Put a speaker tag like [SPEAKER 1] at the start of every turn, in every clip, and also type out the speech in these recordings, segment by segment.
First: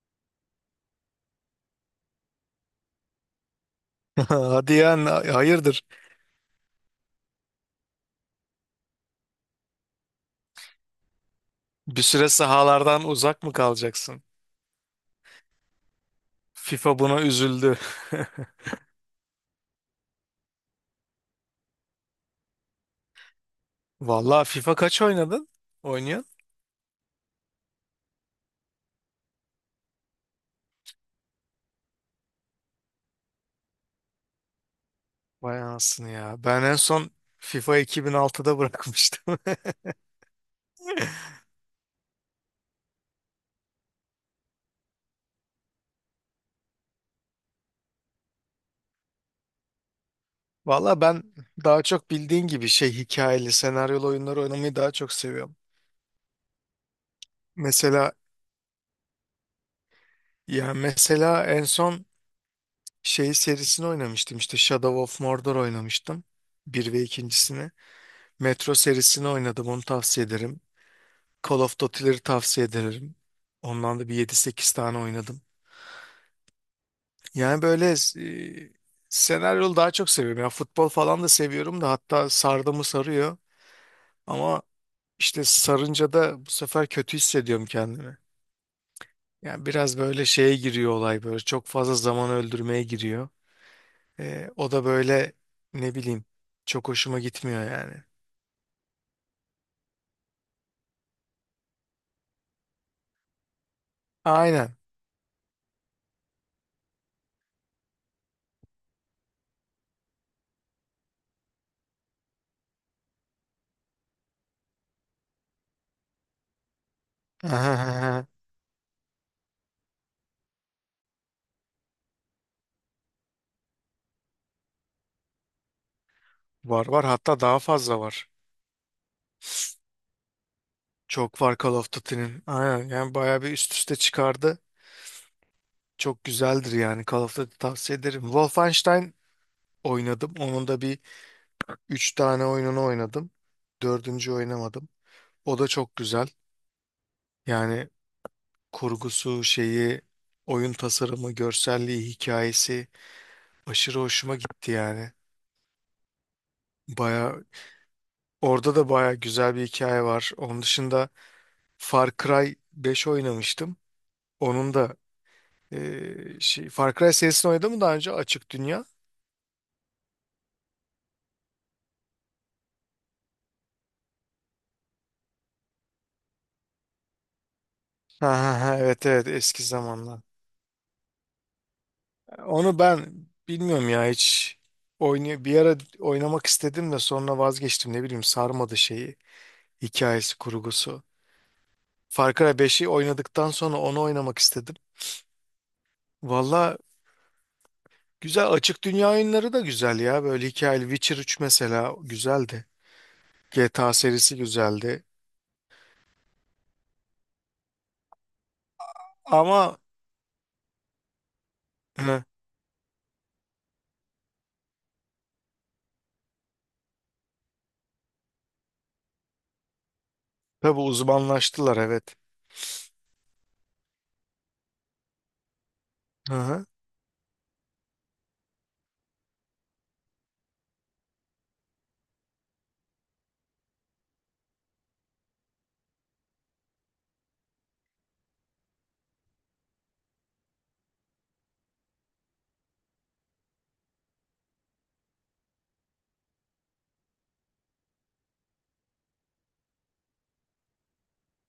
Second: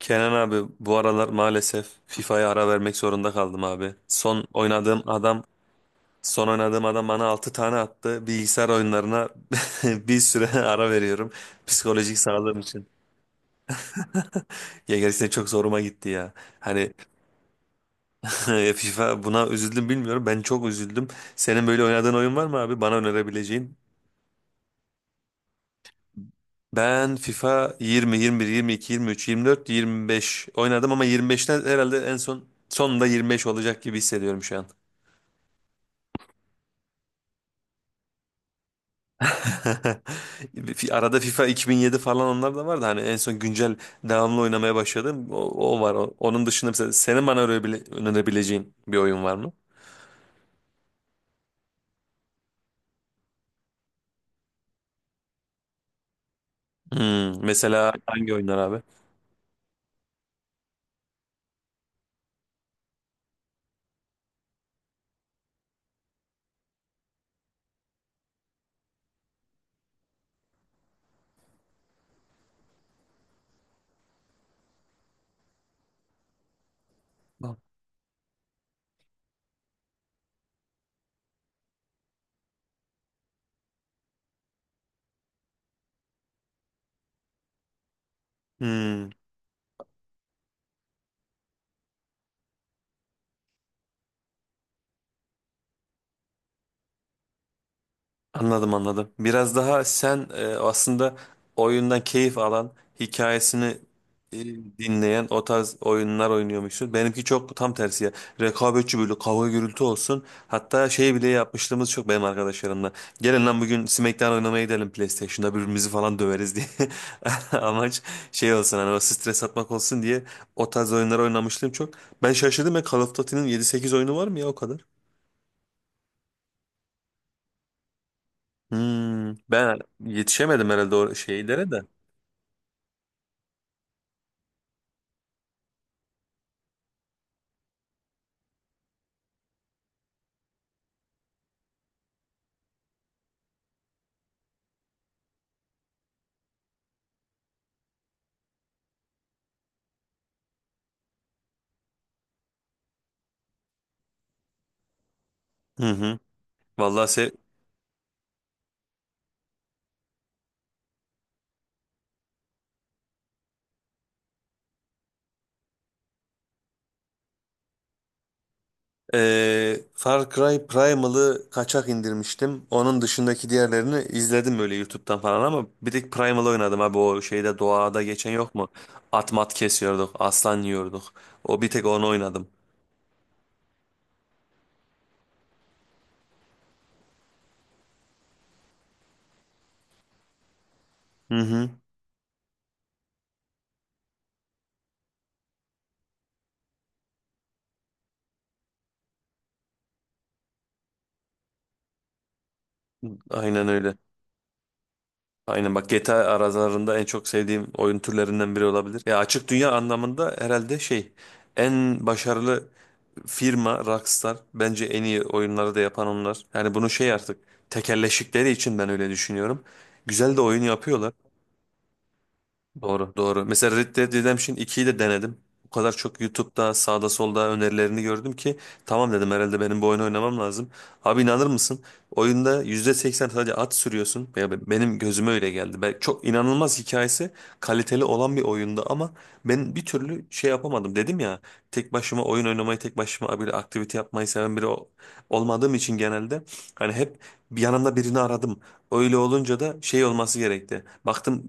[SPEAKER 1] Kenan abi bu aralar maalesef FIFA'ya ara vermek zorunda kaldım abi. Son
[SPEAKER 2] Hadi ya
[SPEAKER 1] oynadığım adam
[SPEAKER 2] hayırdır?
[SPEAKER 1] son oynadığım adam bana 6 tane attı. Bilgisayar oyunlarına bir süre ara veriyorum.
[SPEAKER 2] Bir
[SPEAKER 1] Psikolojik
[SPEAKER 2] süre
[SPEAKER 1] sağlığım için.
[SPEAKER 2] sahalardan uzak mı kalacaksın?
[SPEAKER 1] Ya gerçekten çok zoruma gitti ya. Hani
[SPEAKER 2] FIFA buna üzüldü.
[SPEAKER 1] FIFA buna üzüldüm bilmiyorum. Ben çok üzüldüm. Senin böyle oynadığın oyun var mı abi? Bana önerebileceğin.
[SPEAKER 2] Vallahi FIFA kaç oynadın? Oynuyorsun?
[SPEAKER 1] Ben FIFA 20, 21, 22, 23, 24, 25 oynadım ama 25'ten herhalde en son sonunda 25 olacak gibi hissediyorum şu an.
[SPEAKER 2] Vay anasını ya. Ben en son FIFA 2006'da bırakmıştım.
[SPEAKER 1] Arada FIFA 2007 falan onlar da vardı. Hani en son güncel devamlı oynamaya başladım. O var. Onun dışında mesela senin bana önerebileceğin bir oyun var mı?
[SPEAKER 2] Vallahi ben daha çok bildiğin gibi şey hikayeli, senaryolu oyunları oynamayı daha çok seviyorum.
[SPEAKER 1] Hmm, mesela
[SPEAKER 2] Mesela
[SPEAKER 1] hangi oyunlar abi?
[SPEAKER 2] mesela, en son şey serisini oynamıştım işte Shadow of Mordor oynamıştım. Bir ve ikincisini. Metro serisini oynadım, onu tavsiye ederim. Call of Duty'leri tavsiye ederim. Ondan da bir yedi sekiz tane oynadım. Yani böyle e, senaryolu daha çok seviyorum. Ya futbol falan da seviyorum da, hatta sardı mı sarıyor. Ama işte sarınca da bu sefer kötü hissediyorum kendimi.
[SPEAKER 1] Hmm.
[SPEAKER 2] Yani biraz böyle şeye giriyor olay, böyle çok fazla zaman öldürmeye giriyor. O da böyle ne bileyim çok hoşuma gitmiyor yani.
[SPEAKER 1] Anladım anladım. Biraz daha sen aslında oyundan keyif alan, hikayesini e,
[SPEAKER 2] Aynen.
[SPEAKER 1] dinleyen o tarz oyunlar oynuyormuşsun. Benimki çok tam tersi ya. Rekabetçi böyle kavga gürültü olsun. Hatta şey bile yapmışlığımız çok benim arkadaşlarımla. Gelin lan bugün SmackDown oynamaya gidelim PlayStation'da birbirimizi falan döveriz diye. Amaç şey olsun hani o stres atmak olsun diye o tarz oyunlar oynamışlığım çok. Ben şaşırdım ya Call of Duty'nin 7-8 oyunu var mı ya o kadar?
[SPEAKER 2] Var var, hatta daha fazla var.
[SPEAKER 1] Hmm, ben yetişemedim herhalde o
[SPEAKER 2] Çok var
[SPEAKER 1] şeylere
[SPEAKER 2] Call
[SPEAKER 1] de.
[SPEAKER 2] of Duty'nin. Aynen yani bayağı bir üst üste çıkardı. Çok güzeldir yani, Call of Duty tavsiye ederim. Wolfenstein oynadım. Onun da bir 3 tane oyununu oynadım. Dördüncü oynamadım. O da çok güzel. Yani kurgusu, şeyi, oyun tasarımı, görselliği, hikayesi aşırı hoşuma gitti yani.
[SPEAKER 1] Hı hı. Vallahi se
[SPEAKER 2] Baya orada da baya güzel bir hikaye var. Onun dışında Far Cry 5 oynamıştım. Onun da şey, Far Cry serisini oynadım mı daha önce, açık dünya?
[SPEAKER 1] Far Cry Primal'ı kaçak indirmiştim. Onun dışındaki diğerlerini izledim böyle YouTube'dan falan ama bir tek Primal oynadım abi o şeyde doğada
[SPEAKER 2] Ha,
[SPEAKER 1] geçen yok
[SPEAKER 2] ha,
[SPEAKER 1] mu?
[SPEAKER 2] ha, evet evet
[SPEAKER 1] At mat
[SPEAKER 2] eski
[SPEAKER 1] kesiyorduk,
[SPEAKER 2] zamanlar.
[SPEAKER 1] aslan yiyorduk. O bir tek onu oynadım.
[SPEAKER 2] Onu ben bilmiyorum ya hiç, bir ara oynamak istedim de sonra vazgeçtim, ne bileyim sarmadı şeyi, hikayesi, kurgusu.
[SPEAKER 1] Hı hı.
[SPEAKER 2] Far Cry 5'i oynadıktan sonra onu oynamak istedim. Valla güzel, açık dünya oyunları da güzel ya, böyle hikayeli Witcher 3 mesela güzeldi.
[SPEAKER 1] Aynen
[SPEAKER 2] GTA
[SPEAKER 1] öyle.
[SPEAKER 2] serisi güzeldi.
[SPEAKER 1] Aynen bak GTA aralarında en çok sevdiğim oyun türlerinden biri olabilir. Ya açık dünya
[SPEAKER 2] Ama
[SPEAKER 1] anlamında herhalde şey en
[SPEAKER 2] hı,
[SPEAKER 1] başarılı firma Rockstar bence en iyi oyunları da yapan onlar. Yani bunu şey artık tekelleşikleri için ben öyle düşünüyorum. Güzel de oyun
[SPEAKER 2] tabii
[SPEAKER 1] yapıyorlar.
[SPEAKER 2] uzmanlaştılar, evet.
[SPEAKER 1] Doğru, doğru. Mesela Red Dead Redemption ikiyi de denedim. O kadar çok
[SPEAKER 2] Hı hı.
[SPEAKER 1] YouTube'da sağda solda önerilerini gördüm ki tamam dedim herhalde benim bu oyunu oynamam lazım. Abi inanır mısın? Oyunda %80 sadece at sürüyorsun. Ya benim gözüme öyle geldi. Çok inanılmaz hikayesi kaliteli olan bir oyunda ama ben bir türlü şey yapamadım. Dedim ya tek başıma oyun oynamayı tek başıma bir aktivite yapmayı seven biri olmadığım için genelde hani hep bir yanımda birini aradım. Öyle olunca da şey olması gerekti. Baktım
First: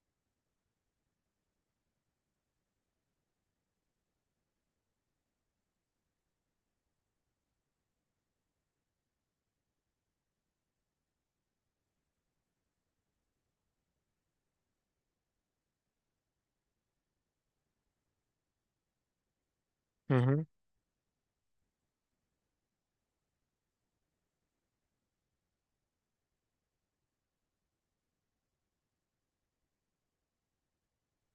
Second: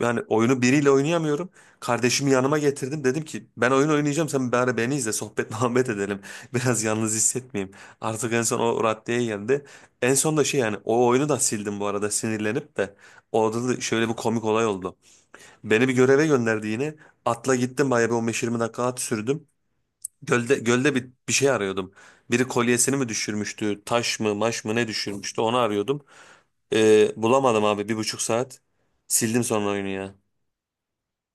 [SPEAKER 1] yani oyunu biriyle oynayamıyorum. Kardeşimi yanıma getirdim. Dedim ki ben oyun oynayacağım. Sen bari beni izle. Sohbet muhabbet edelim. Biraz yalnız hissetmeyeyim. Artık en son o raddeye geldi. En son da şey yani o oyunu da sildim bu arada sinirlenip de. Orada da şöyle bir komik olay oldu. Beni bir göreve gönderdi yine. Atla gittim bayağı bir 15-20 dakika at sürdüm.
[SPEAKER 2] Hı hı.
[SPEAKER 1] Gölde bir şey arıyordum. Biri kolyesini mi düşürmüştü? Taş mı maş mı ne düşürmüştü? Onu arıyordum. Bulamadım abi 1,5 saat. Sildim sonra oyunu ya.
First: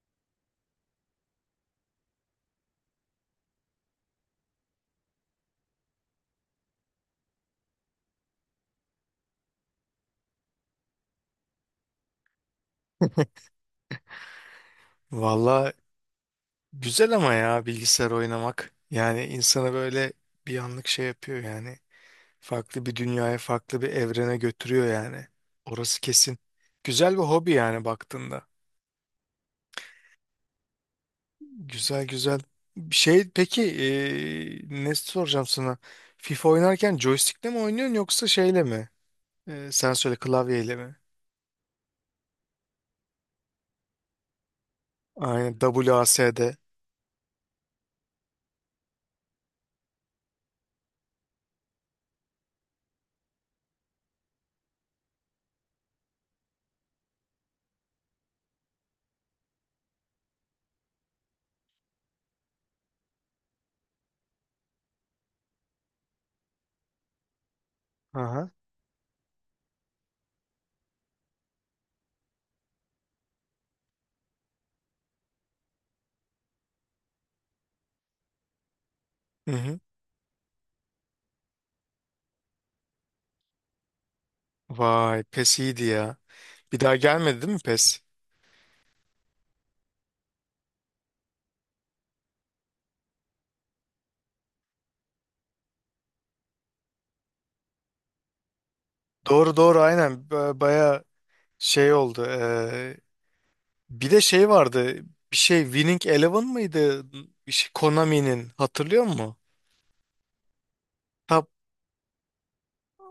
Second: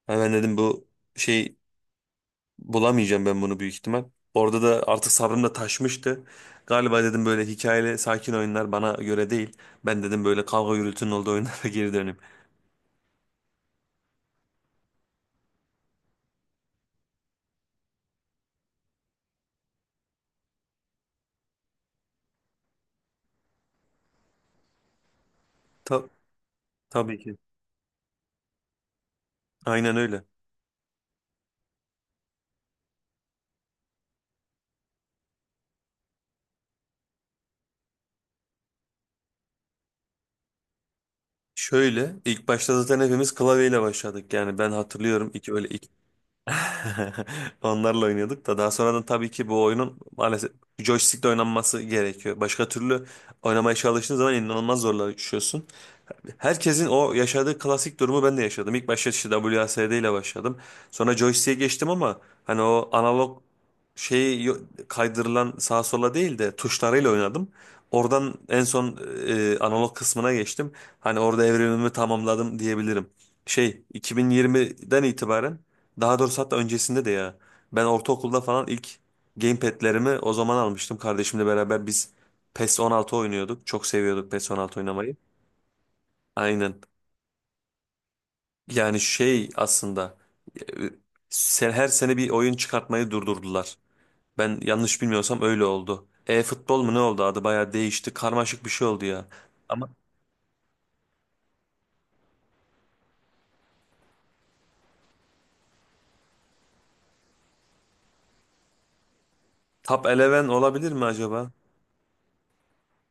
[SPEAKER 1] Hemen dedim bu şey bulamayacağım ben bunu büyük ihtimal. Orada da artık sabrım da taşmıştı. Galiba dedim böyle hikayeli sakin oyunlar bana göre değil. Ben dedim böyle kavga gürültünün olduğu oyunlara geri döneyim.
[SPEAKER 2] Valla, güzel ama ya bilgisayar oynamak. Yani insanı böyle bir anlık şey yapıyor yani. Farklı bir dünyaya, farklı bir evrene götürüyor yani. Orası
[SPEAKER 1] Ta-
[SPEAKER 2] kesin. Güzel
[SPEAKER 1] tabii
[SPEAKER 2] bir
[SPEAKER 1] ki.
[SPEAKER 2] hobi yani baktığında.
[SPEAKER 1] Aynen öyle.
[SPEAKER 2] Güzel güzel. Şey peki, ne soracağım sana? FIFA oynarken joystick'le mi oynuyorsun yoksa şeyle mi? Sen söyle, klavyeyle mi?
[SPEAKER 1] Şöyle ilk başta zaten hepimiz klavyeyle başladık. Yani ben hatırlıyorum iki
[SPEAKER 2] Aynen,
[SPEAKER 1] öyle ilk
[SPEAKER 2] WASD.
[SPEAKER 1] onlarla oynuyorduk da daha sonradan tabii ki bu oyunun maalesef joystick'le oynanması gerekiyor. Başka türlü oynamaya çalıştığın zaman inanılmaz zorlaşıyorsun. Herkesin o yaşadığı klasik durumu ben de yaşadım. İlk başta işte WASD ile başladım. Sonra joystick'e geçtim ama hani o analog şeyi kaydırılan sağa sola değil de tuşlarıyla oynadım. Oradan
[SPEAKER 2] Aha.
[SPEAKER 1] en son analog kısmına geçtim. Hani orada evrimimi tamamladım diyebilirim. Şey 2020'den itibaren daha doğrusu hatta öncesinde de ya ben ortaokulda falan ilk
[SPEAKER 2] Hı hı.
[SPEAKER 1] gamepad'lerimi o zaman almıştım. Kardeşimle beraber biz PES 16 oynuyorduk. Çok seviyorduk PES 16 oynamayı.
[SPEAKER 2] Vay PES iyiydi ya. Bir
[SPEAKER 1] Aynen.
[SPEAKER 2] daha gelmedi değil mi PES?
[SPEAKER 1] Yani şey aslında e, sen her sene bir oyun çıkartmayı durdurdular. Ben yanlış bilmiyorsam öyle oldu. E-futbol mu ne oldu adı bayağı değişti. Karmaşık bir şey oldu ya.
[SPEAKER 2] Doğru doğru
[SPEAKER 1] Ama
[SPEAKER 2] aynen. Şey oldu. Bir de şey vardı. Bir şey Winning Eleven mıydı? Bir şey Konami'nin. Hatırlıyor musun?
[SPEAKER 1] Top Eleven olabilir mi
[SPEAKER 2] Tab
[SPEAKER 1] acaba?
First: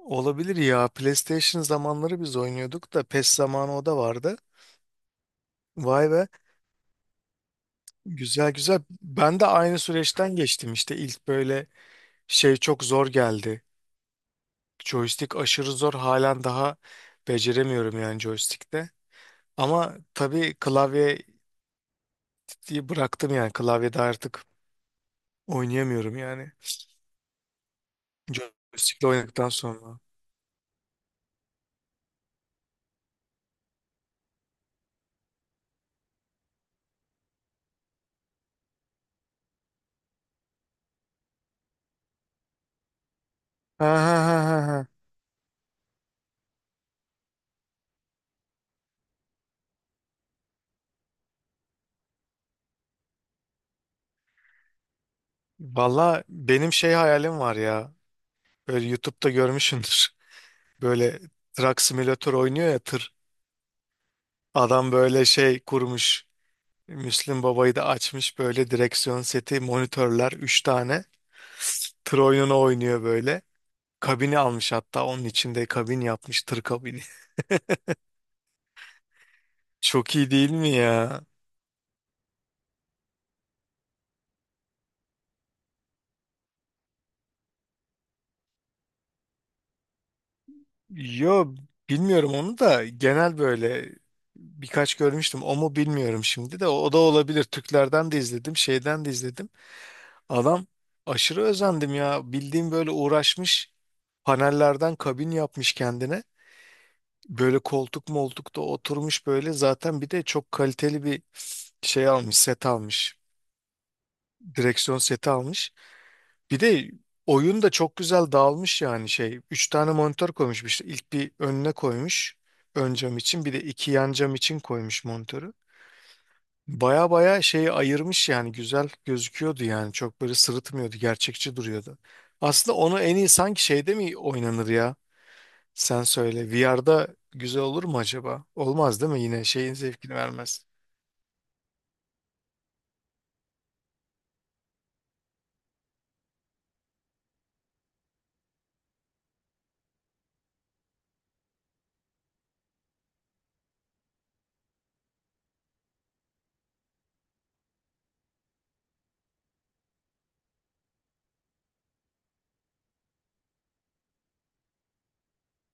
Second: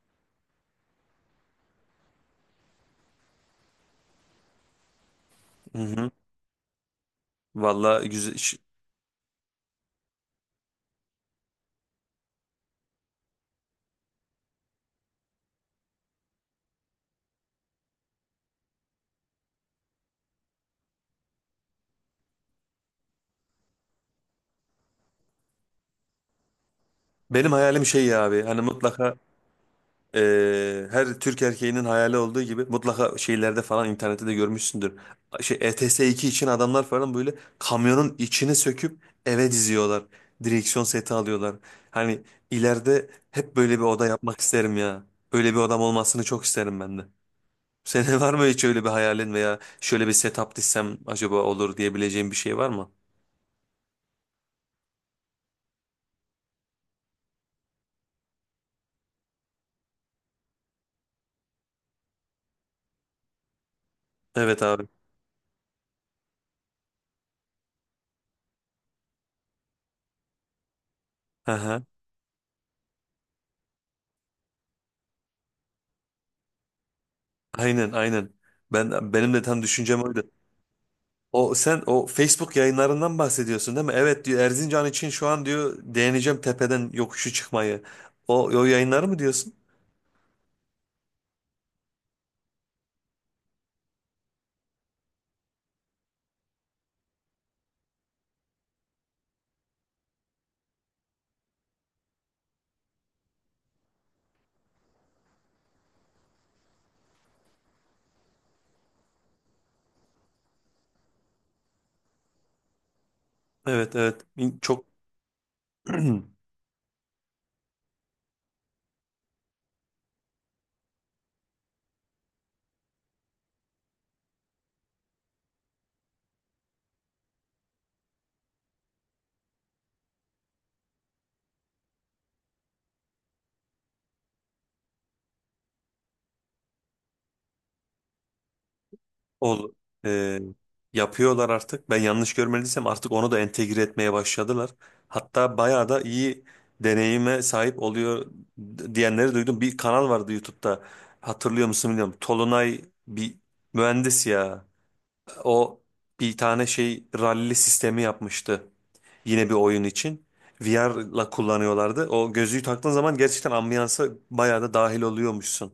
[SPEAKER 2] olabilir ya. PlayStation zamanları biz oynuyorduk da, PES zamanı o da vardı.
[SPEAKER 1] Hı
[SPEAKER 2] Vay
[SPEAKER 1] hı.
[SPEAKER 2] be.
[SPEAKER 1] Valla güzel.
[SPEAKER 2] Güzel güzel. Ben de aynı süreçten geçtim işte. İlk böyle şey çok zor geldi. Joystick aşırı zor. Halen daha beceremiyorum yani joystick'te. Ama tabii klavye bıraktım yani. Klavyede artık oynayamıyorum yani.
[SPEAKER 1] Benim hayalim şey ya abi hani
[SPEAKER 2] Joystick'le
[SPEAKER 1] mutlaka
[SPEAKER 2] oynadıktan sonra.
[SPEAKER 1] Her Türk erkeğinin hayali olduğu gibi mutlaka şeylerde falan internette de görmüşsündür. Şey ETS2 için adamlar falan böyle kamyonun içini söküp eve diziyorlar. Direksiyon seti alıyorlar. Hani ileride hep böyle bir
[SPEAKER 2] Ha
[SPEAKER 1] oda
[SPEAKER 2] ha ha
[SPEAKER 1] yapmak isterim
[SPEAKER 2] ha, ha.
[SPEAKER 1] ya. Böyle bir odam olmasını çok isterim ben de. Senin var mı hiç öyle bir hayalin veya şöyle bir setup dizsem acaba olur diyebileceğim bir şey var mı?
[SPEAKER 2] Valla benim şey hayalim var ya. Böyle YouTube'da görmüşsündür. Böyle Truck Simulator oynuyor ya, tır.
[SPEAKER 1] Evet abi.
[SPEAKER 2] Adam böyle şey kurmuş. Müslüm Baba'yı da açmış, böyle direksiyon seti, monitörler 3 tane.
[SPEAKER 1] Hı hı.
[SPEAKER 2] Tır oyununu oynuyor böyle. Kabini almış, hatta onun içinde kabin yapmış, tır kabini.
[SPEAKER 1] Aynen aynen. Benim de tam düşüncem
[SPEAKER 2] Çok
[SPEAKER 1] oydu.
[SPEAKER 2] iyi değil mi ya?
[SPEAKER 1] O Facebook yayınlarından bahsediyorsun değil mi? Evet diyor Erzincan için şu an diyor deneyeceğim tepeden yokuşu çıkmayı. O yayınları mı diyorsun?
[SPEAKER 2] Yo bilmiyorum, onu da genel böyle birkaç görmüştüm. O mu bilmiyorum şimdi de. O da olabilir. Türklerden de izledim, şeyden de izledim. Adam aşırı özendim ya. Bildiğim böyle uğraşmış. Panellerden kabin yapmış kendine. Böyle koltuk moltuk da oturmuş böyle. Zaten bir de çok kaliteli bir şey almış, set almış.
[SPEAKER 1] Evet evet çok
[SPEAKER 2] Direksiyon seti almış. Bir de oyun da çok güzel dağılmış yani şey. Üç tane monitör koymuş işte. İlk bir önüne koymuş, ön cam için. Bir de iki yan cam için koymuş monitörü. Baya baya şeyi ayırmış yani, güzel gözüküyordu yani. Çok böyle sırıtmıyordu. Gerçekçi duruyordu. Aslında onu en iyi sanki şeyde mi oynanır ya? Sen söyle. VR'da güzel olur mu acaba? Olmaz değil mi? Yine şeyin
[SPEAKER 1] oldu.
[SPEAKER 2] zevkini
[SPEAKER 1] Ee,
[SPEAKER 2] vermez.
[SPEAKER 1] Yapıyorlar artık. Ben yanlış görmediysem artık onu da entegre etmeye başladılar. Hatta bayağı da iyi deneyime sahip oluyor diyenleri duydum. Bir kanal vardı YouTube'da. Hatırlıyor musun bilmiyorum. Tolunay bir mühendis ya. O bir tane şey ralli sistemi yapmıştı. Yine bir oyun için. VR'la kullanıyorlardı. O gözlüğü taktığın zaman gerçekten ambiyansa bayağı da dahil oluyormuşsun.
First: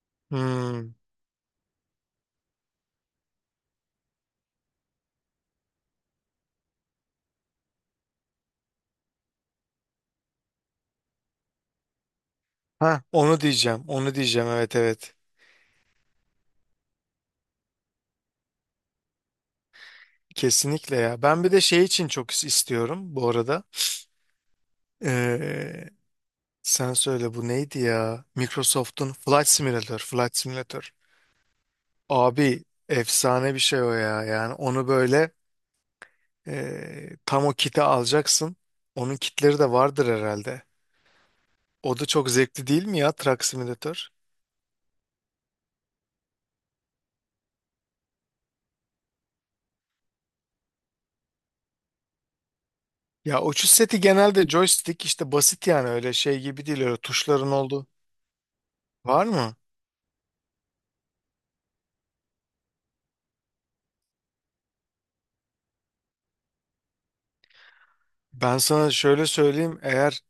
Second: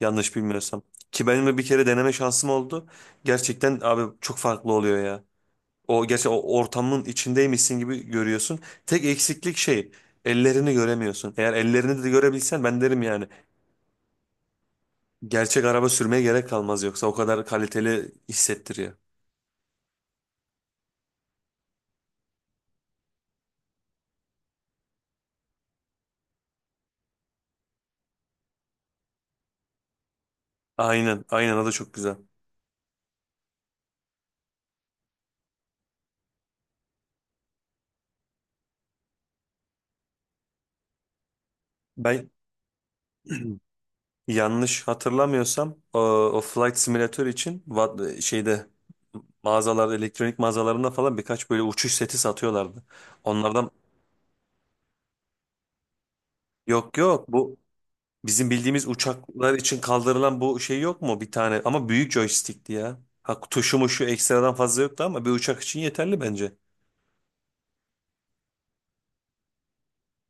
[SPEAKER 1] Yanlış bilmiyorsam.
[SPEAKER 2] Hmm.
[SPEAKER 1] Ki benim de bir kere deneme şansım oldu. Gerçekten abi çok farklı oluyor ya. O gerçi o ortamın içindeymişsin gibi görüyorsun. Tek eksiklik şey ellerini göremiyorsun. Eğer ellerini de görebilsen ben derim
[SPEAKER 2] Ha,
[SPEAKER 1] yani.
[SPEAKER 2] onu diyeceğim. Onu diyeceğim. Evet evet.
[SPEAKER 1] Gerçek araba sürmeye gerek kalmaz yoksa o kadar kaliteli hissettiriyor.
[SPEAKER 2] Kesinlikle ya. Ben bir de şey için çok istiyorum bu arada. Ee, sen söyle, bu neydi ya? Microsoft'un Flight Simulator, Flight Simulator.
[SPEAKER 1] Aynen, aynen o da çok güzel.
[SPEAKER 2] Abi efsane bir şey o ya. Yani onu böyle tam o kiti alacaksın. Onun kitleri de vardır herhalde. O da
[SPEAKER 1] Ben
[SPEAKER 2] çok zevkli değil mi ya, Truck Simulator?
[SPEAKER 1] Yanlış hatırlamıyorsam o Flight Simulator için şeyde mağazalarda elektronik mağazalarında falan birkaç böyle uçuş seti satıyorlardı.
[SPEAKER 2] Ya uçuş
[SPEAKER 1] Onlardan
[SPEAKER 2] seti genelde joystick işte, basit yani, öyle şey gibi değil,
[SPEAKER 1] yok
[SPEAKER 2] öyle
[SPEAKER 1] yok
[SPEAKER 2] tuşların
[SPEAKER 1] bu
[SPEAKER 2] olduğu.
[SPEAKER 1] bizim bildiğimiz
[SPEAKER 2] Var
[SPEAKER 1] uçaklar
[SPEAKER 2] mı?
[SPEAKER 1] için kaldırılan bu şey yok mu bir tane ama büyük joystickti ya. Ha, tuşu muşu ekstradan fazla yoktu ama bir uçak için yeterli bence.
[SPEAKER 2] Ben sana şöyle söyleyeyim, eğer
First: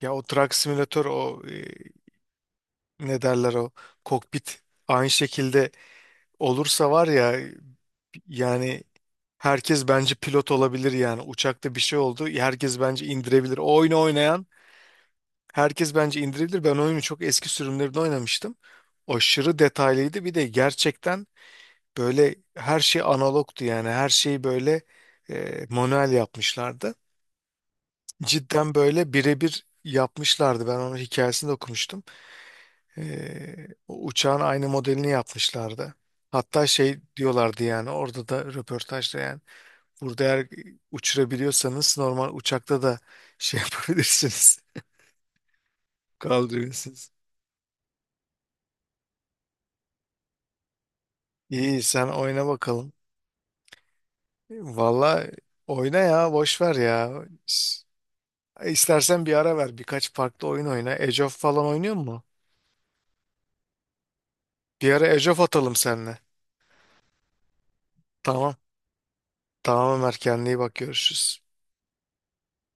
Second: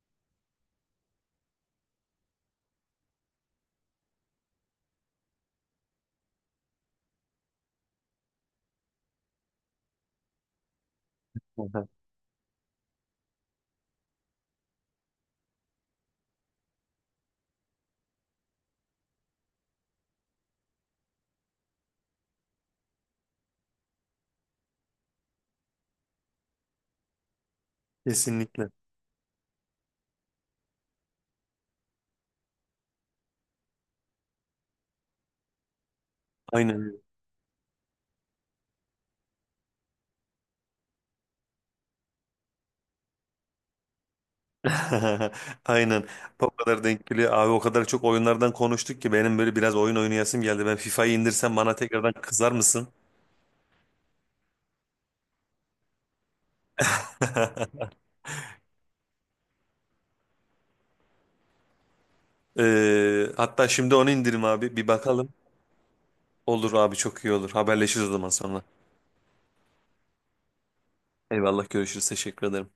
[SPEAKER 2] ya o Truck Simulator o, ne derler, o kokpit aynı şekilde olursa var ya yani, herkes bence pilot olabilir yani, uçakta bir
[SPEAKER 1] Aha,
[SPEAKER 2] şey oldu herkes bence indirebilir. O oyunu oynayan herkes bence indirebilir. Ben oyunu çok eski sürümlerinde oynamıştım. Aşırı detaylıydı, bir de gerçekten böyle her şey analogtu yani, her şeyi böyle manuel yapmışlardı.
[SPEAKER 1] kesinlikle.
[SPEAKER 2] Cidden böyle birebir yapmışlardı. Ben onun hikayesini de okumuştum. O uçağın aynı modelini yapmışlardı. Hatta
[SPEAKER 1] Aynen öyle.
[SPEAKER 2] şey diyorlardı yani orada da röportajda yani. Burada eğer uçurabiliyorsanız normal uçakta da şey yapabilirsiniz.
[SPEAKER 1] Aynen. O kadar denk
[SPEAKER 2] Kaldırıyorsunuz.
[SPEAKER 1] geliyor. Abi o kadar çok oyunlardan konuştuk ki benim böyle biraz oyun oynayasım geldi. Ben FIFA'yı indirsem bana
[SPEAKER 2] İyi, sen
[SPEAKER 1] tekrardan
[SPEAKER 2] oyna
[SPEAKER 1] kızar mısın?
[SPEAKER 2] bakalım. Valla oyna ya, boş ver ya. İs- İstersen bir ara ver, birkaç farklı oyun oyna. Age of falan oynuyor mu?
[SPEAKER 1] Hatta şimdi onu indirim abi. Bir
[SPEAKER 2] Bir ara Age
[SPEAKER 1] bakalım.
[SPEAKER 2] of atalım seninle.
[SPEAKER 1] Olur abi çok iyi olur. Haberleşiriz o zaman
[SPEAKER 2] Tamam.
[SPEAKER 1] sonra.
[SPEAKER 2] Tamam Ömer, kendine iyi bak, görüşürüz.
[SPEAKER 1] Eyvallah görüşürüz. Teşekkür ederim.